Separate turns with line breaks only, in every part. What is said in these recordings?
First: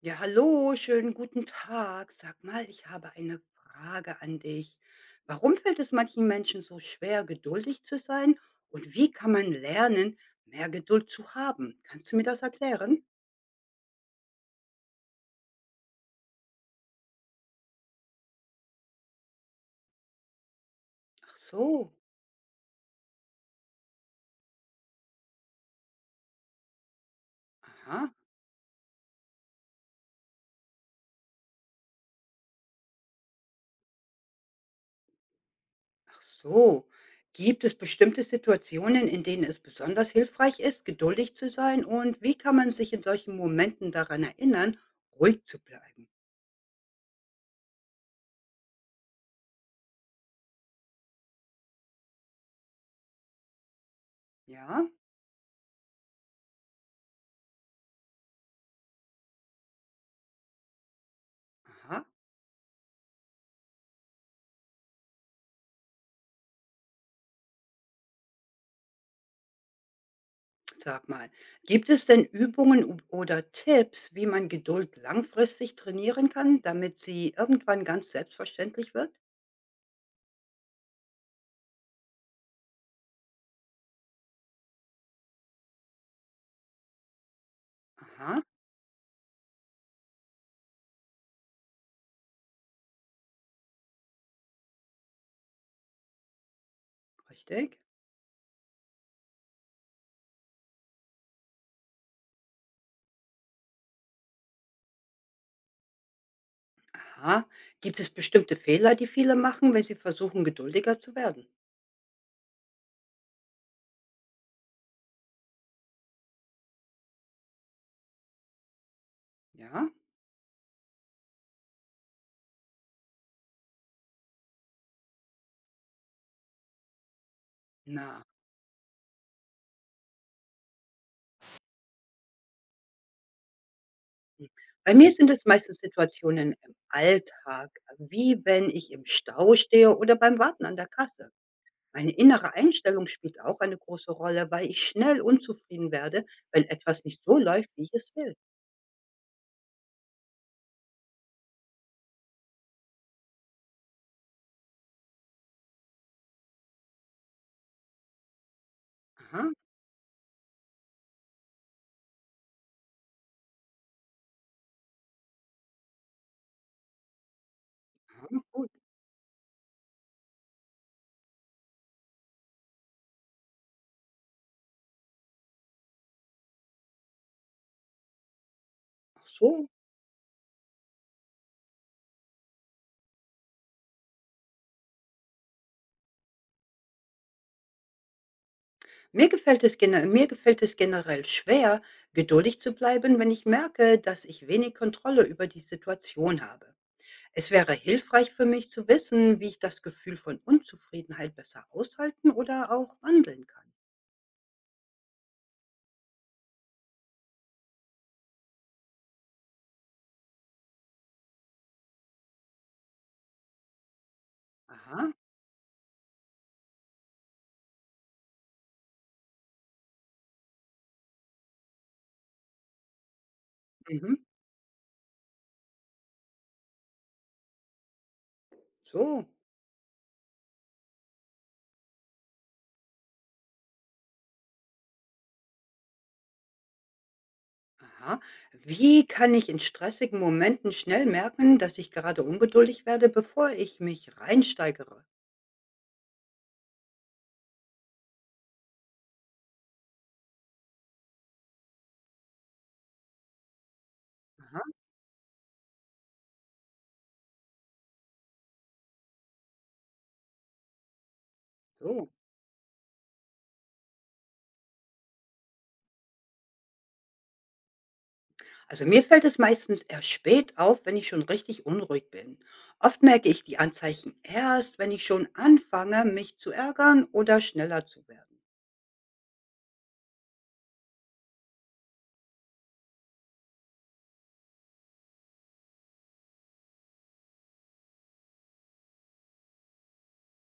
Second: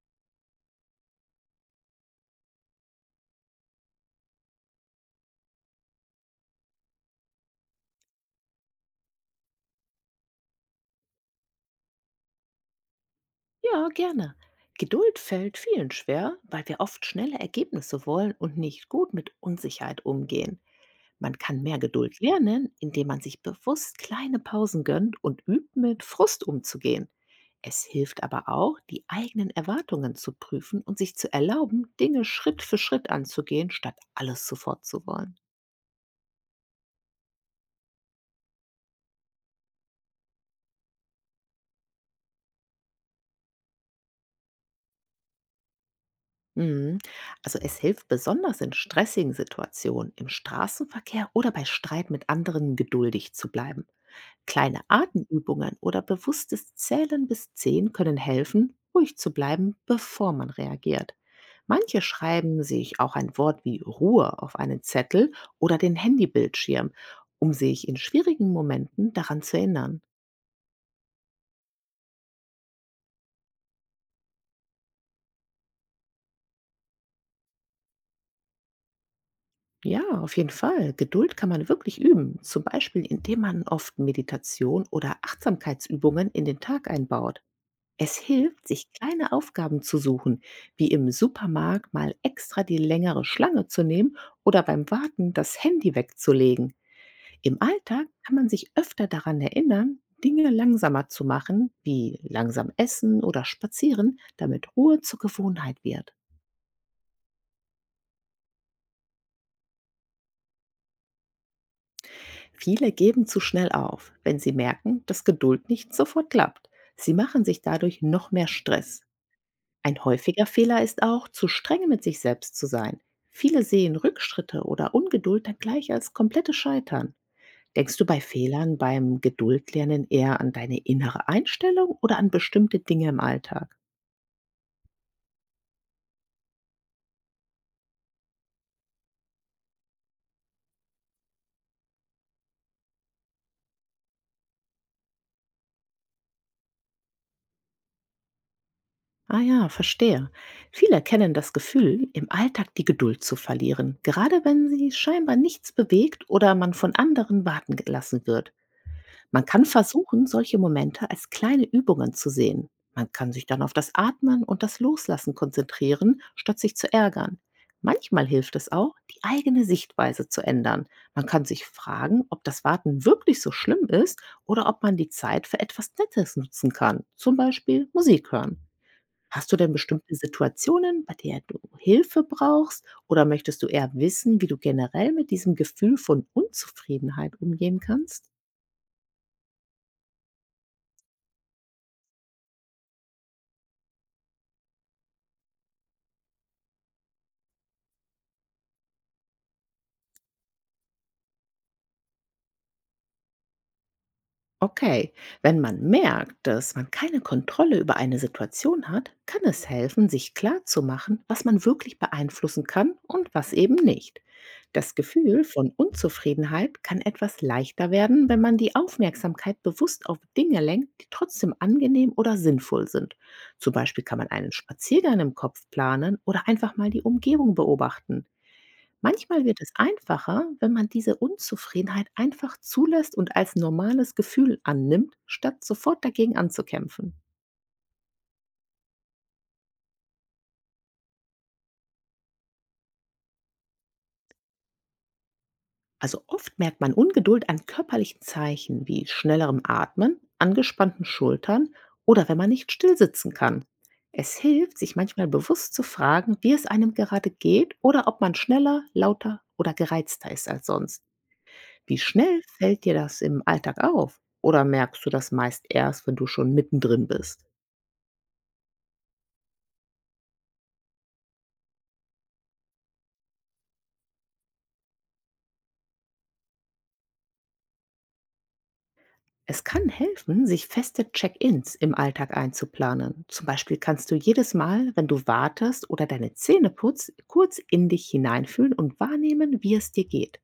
Ja, hallo, schönen guten Tag. Sag mal, ich habe eine Frage an dich. Warum fällt es manchen Menschen so schwer, geduldig zu sein? Und wie kann man lernen, mehr Geduld zu haben? Kannst du mir das erklären?
Ja, gerne. Geduld fällt vielen schwer, weil wir oft schnelle Ergebnisse wollen und nicht gut mit Unsicherheit umgehen.
Ach
Man kann mehr
so,
Geduld lernen, indem man sich bewusst kleine Pausen gönnt und übt, mit Frust umzugehen. Es
aha,
hilft aber auch, die eigenen Erwartungen zu prüfen und sich zu erlauben, Dinge Schritt für Schritt anzugehen, statt alles sofort zu wollen.
ach so. Gibt es bestimmte Situationen, in denen es besonders hilfreich ist, geduldig zu sein? Und wie kann man sich in solchen Momenten daran erinnern, ruhig zu bleiben?
Mhm. Also es hilft besonders in stressigen Situationen, im Straßenverkehr oder bei Streit mit anderen geduldig zu bleiben. Kleine
Ja,
Atemübungen oder bewusstes Zählen bis 10 können helfen, ruhig zu bleiben, bevor man reagiert. Manche
aha.
schreiben sich auch ein Wort wie Ruhe auf einen Zettel oder den Handybildschirm, um sich in schwierigen Momenten daran zu erinnern.
Sag mal, gibt es denn oder Tipps, wie man Geduld langfristig trainieren kann, damit sie irgendwann ganz selbstverständlich wird?
Ja, auf jeden Fall. Geduld kann man wirklich üben, zum Beispiel indem man oft Meditation oder Achtsamkeitsübungen in den Tag einbaut. Es
Aha,
hilft, sich kleine Aufgaben zu suchen, wie im Supermarkt mal extra die längere Schlange zu nehmen oder beim Warten das Handy wegzulegen. Im
richtig.
Alltag kann man sich öfter daran erinnern, Dinge langsamer zu machen, wie langsam essen oder spazieren, damit Ruhe zur Gewohnheit wird.
Aha. Gibt es bestimmte Fehler, die viele machen, wenn sie versuchen, geduldiger zu werden?
Viele geben zu schnell auf, wenn sie merken, dass Geduld nicht sofort klappt. Sie machen sich dadurch noch mehr Stress.
Ja?
Ein häufiger Fehler ist auch, zu streng mit sich selbst zu sein. Viele sehen Rückschritte oder Ungeduld dann gleich als komplettes Scheitern. Denkst du bei
Na,
Fehlern beim Geduldlernen eher an deine innere Einstellung oder an bestimmte Dinge im Alltag?
hm. Bei mir sind es meistens Situationen im Alltag, wie wenn ich im Stau stehe oder beim Warten an der Kasse. Meine innere Einstellung spielt auch eine große Rolle, weil ich schnell unzufrieden werde, wenn etwas nicht so läuft, wie ich es will.
Ah ja, verstehe. Viele kennen das Gefühl, im Alltag die Geduld zu verlieren, gerade wenn sie scheinbar nichts bewegt oder man von anderen warten gelassen wird. Man
Aha,
kann versuchen, solche Momente als kleine Übungen zu sehen. Man kann sich dann auf das Atmen und das Loslassen konzentrieren, statt sich zu ärgern. Manchmal
aha,
hilft
gut.
es auch, die eigene Sichtweise zu ändern. Man kann sich fragen, ob das Warten wirklich so schlimm ist oder ob man die Zeit für etwas Nettes nutzen kann, zum Beispiel Musik hören.
Ach
Hast du
so.
denn bestimmte Situationen, bei der du Hilfe brauchst oder möchtest du eher wissen, wie du generell mit diesem Gefühl von Unzufriedenheit umgehen kannst?
Mir gefällt es generell schwer, geduldig zu bleiben, wenn ich merke, dass ich wenig Kontrolle über die Situation habe. Es wäre hilfreich für mich zu wissen, wie ich das Gefühl von Unzufriedenheit besser aushalten oder auch wandeln kann.
Okay, wenn man merkt, dass man keine Kontrolle über eine Situation hat, kann es helfen, sich klarzumachen, was man wirklich beeinflussen kann und was eben nicht. Das
Aha,
Gefühl von Unzufriedenheit kann etwas leichter werden, wenn man die Aufmerksamkeit bewusst auf Dinge lenkt, die trotzdem angenehm oder sinnvoll sind. Zum Beispiel
mhm,
kann man einen Spaziergang im Kopf planen oder einfach mal die Umgebung beobachten.
so.
Manchmal wird es einfacher, wenn man diese Unzufriedenheit einfach zulässt und als normales Gefühl annimmt, statt sofort dagegen anzukämpfen.
Aha. Wie kann ich in stressigen Momenten schnell merken, dass ich gerade ungeduldig werde, bevor ich mich reinsteigere?
Also oft merkt man Ungeduld an körperlichen Zeichen wie schnellerem Atmen, angespannten Schultern oder wenn man nicht stillsitzen kann. Es
Aha,
hilft, sich manchmal bewusst zu fragen, wie es einem gerade geht oder ob man schneller, lauter oder gereizter ist als sonst. Wie
so.
schnell fällt dir das im Alltag auf? Oder merkst du das meist erst, wenn du schon mittendrin bist?
Also mir fällt es meistens erst spät auf, wenn ich schon richtig unruhig bin. Oft merke ich die Anzeichen erst, wenn ich schon anfange, mich zu ärgern oder schneller zu werden.
Es kann helfen, sich feste Check-ins im Alltag einzuplanen. Zum Beispiel kannst du jedes Mal, wenn du wartest oder deine Zähne putzt, kurz in dich hineinfühlen und wahrnehmen, wie es dir geht.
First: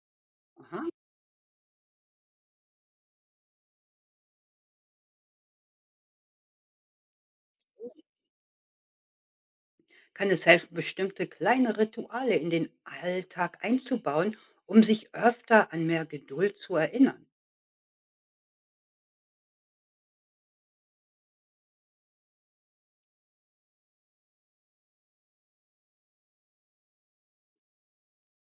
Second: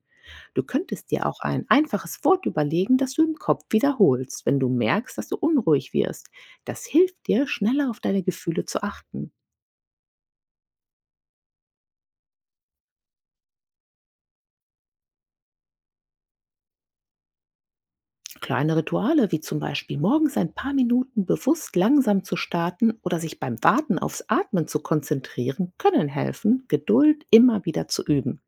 Du
Aha.
könntest dir auch ein einfaches Wort überlegen, das du im Kopf wiederholst, wenn du merkst, dass du unruhig wirst. Das hilft dir, schneller auf deine Gefühle zu achten.
Kann es helfen, bestimmte kleine Rituale in den Alltag einzubauen, um sich öfter an mehr Geduld zu erinnern?
Kleine Rituale, wie zum Beispiel morgens ein paar Minuten bewusst langsam zu starten oder sich beim Warten aufs Atmen zu konzentrieren, können helfen, Geduld immer wieder zu üben.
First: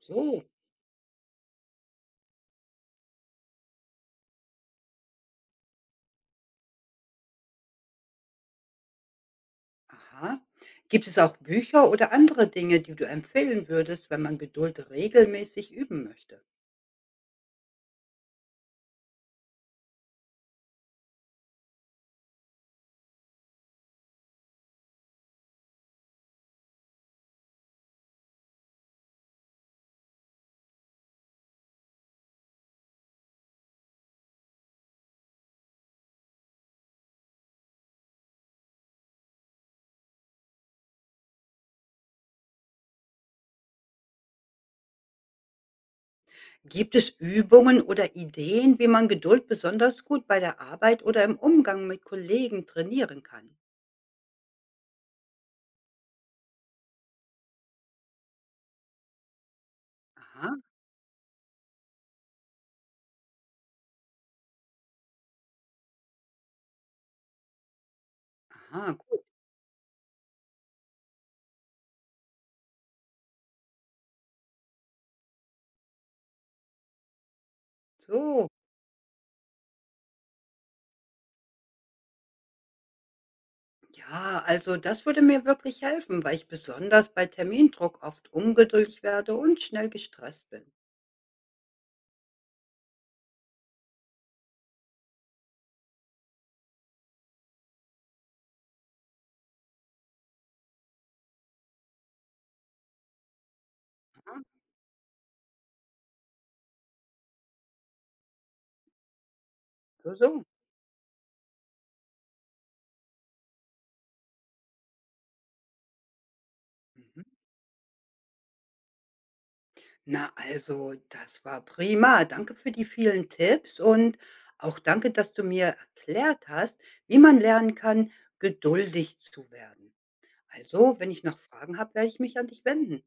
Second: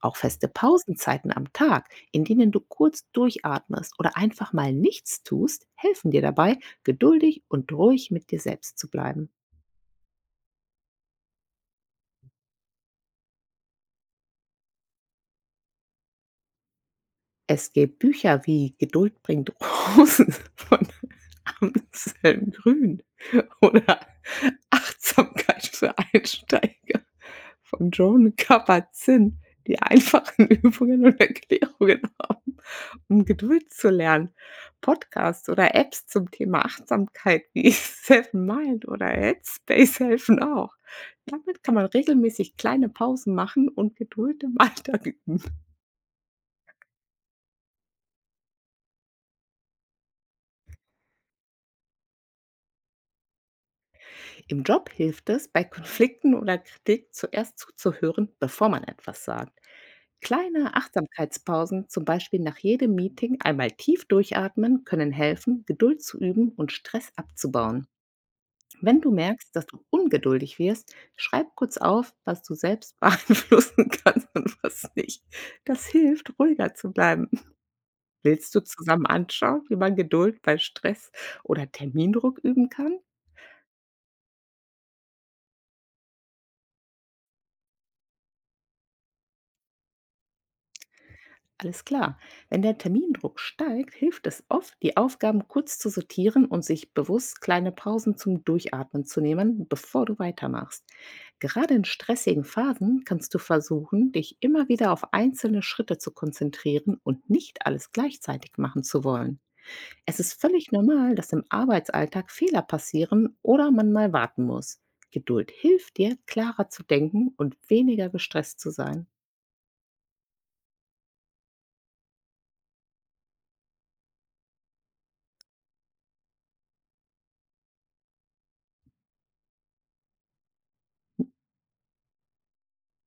Auch
So,
feste Pausenzeiten am Tag, in denen du kurz durchatmest oder einfach mal nichts tust, helfen dir dabei, geduldig und ruhig mit dir selbst zu bleiben.
aha. Gibt es auch Bücher oder andere Dinge, die du empfehlen würdest, wenn man Geduld regelmäßig üben möchte?
Es gibt Bücher wie Geduld bringt Rosen von Anselm Grün oder Achtsamkeit für Einsteiger von Joan Kabat-Zinn, die einfachen Übungen und Erklärungen haben, um Geduld zu lernen. Podcasts oder Apps zum Thema Achtsamkeit wie Seven Mind oder Headspace helfen auch. Damit kann man regelmäßig kleine Pausen machen und Geduld im Alltag üben.
Gibt es Übungen oder Ideen, wie man Geduld besonders gut bei der Arbeit oder im Umgang mit Kollegen trainieren kann?
Im Job hilft es, bei Konflikten oder Kritik zuerst zuzuhören, bevor man etwas sagt.
Aha,
Kleine Achtsamkeitspausen, zum Beispiel nach jedem Meeting einmal tief durchatmen, können helfen, Geduld zu üben und Stress abzubauen.
aha,
Wenn du
gut.
merkst, dass du ungeduldig wirst, schreib kurz auf, was du selbst beeinflussen kannst und was nicht. Das hilft, ruhiger zu bleiben.
So,
Willst du zusammen anschauen, wie man Geduld bei Stress oder Termindruck üben kann?
ja, also das würde mir wirklich helfen, weil ich besonders bei Termindruck oft ungeduldig werde und schnell gestresst bin.
Alles klar. Wenn der Termindruck steigt, hilft es oft, die Aufgaben kurz zu sortieren und sich bewusst kleine Pausen zum Durchatmen zu nehmen, bevor du weitermachst. Gerade in stressigen Phasen kannst du versuchen, dich
Aha,
immer wieder auf einzelne Schritte zu konzentrieren und nicht alles gleichzeitig machen zu wollen.
so,
Es ist
so.
völlig normal, dass im Arbeitsalltag Fehler passieren oder man mal warten muss. Geduld hilft dir, klarer zu
Mhm.
denken und weniger gestresst zu sein.
Na, also, das war prima. Danke für die vielen Tipps und auch danke, dass du mir erklärt hast, wie man lernen kann, geduldig zu werden. Also, wenn ich noch Fragen habe, werde ich mich an dich wenden.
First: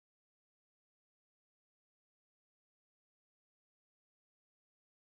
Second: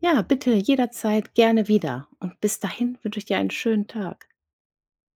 Ja, bitte jederzeit gerne wieder. Und bis dahin wünsche ich dir einen schönen Tag.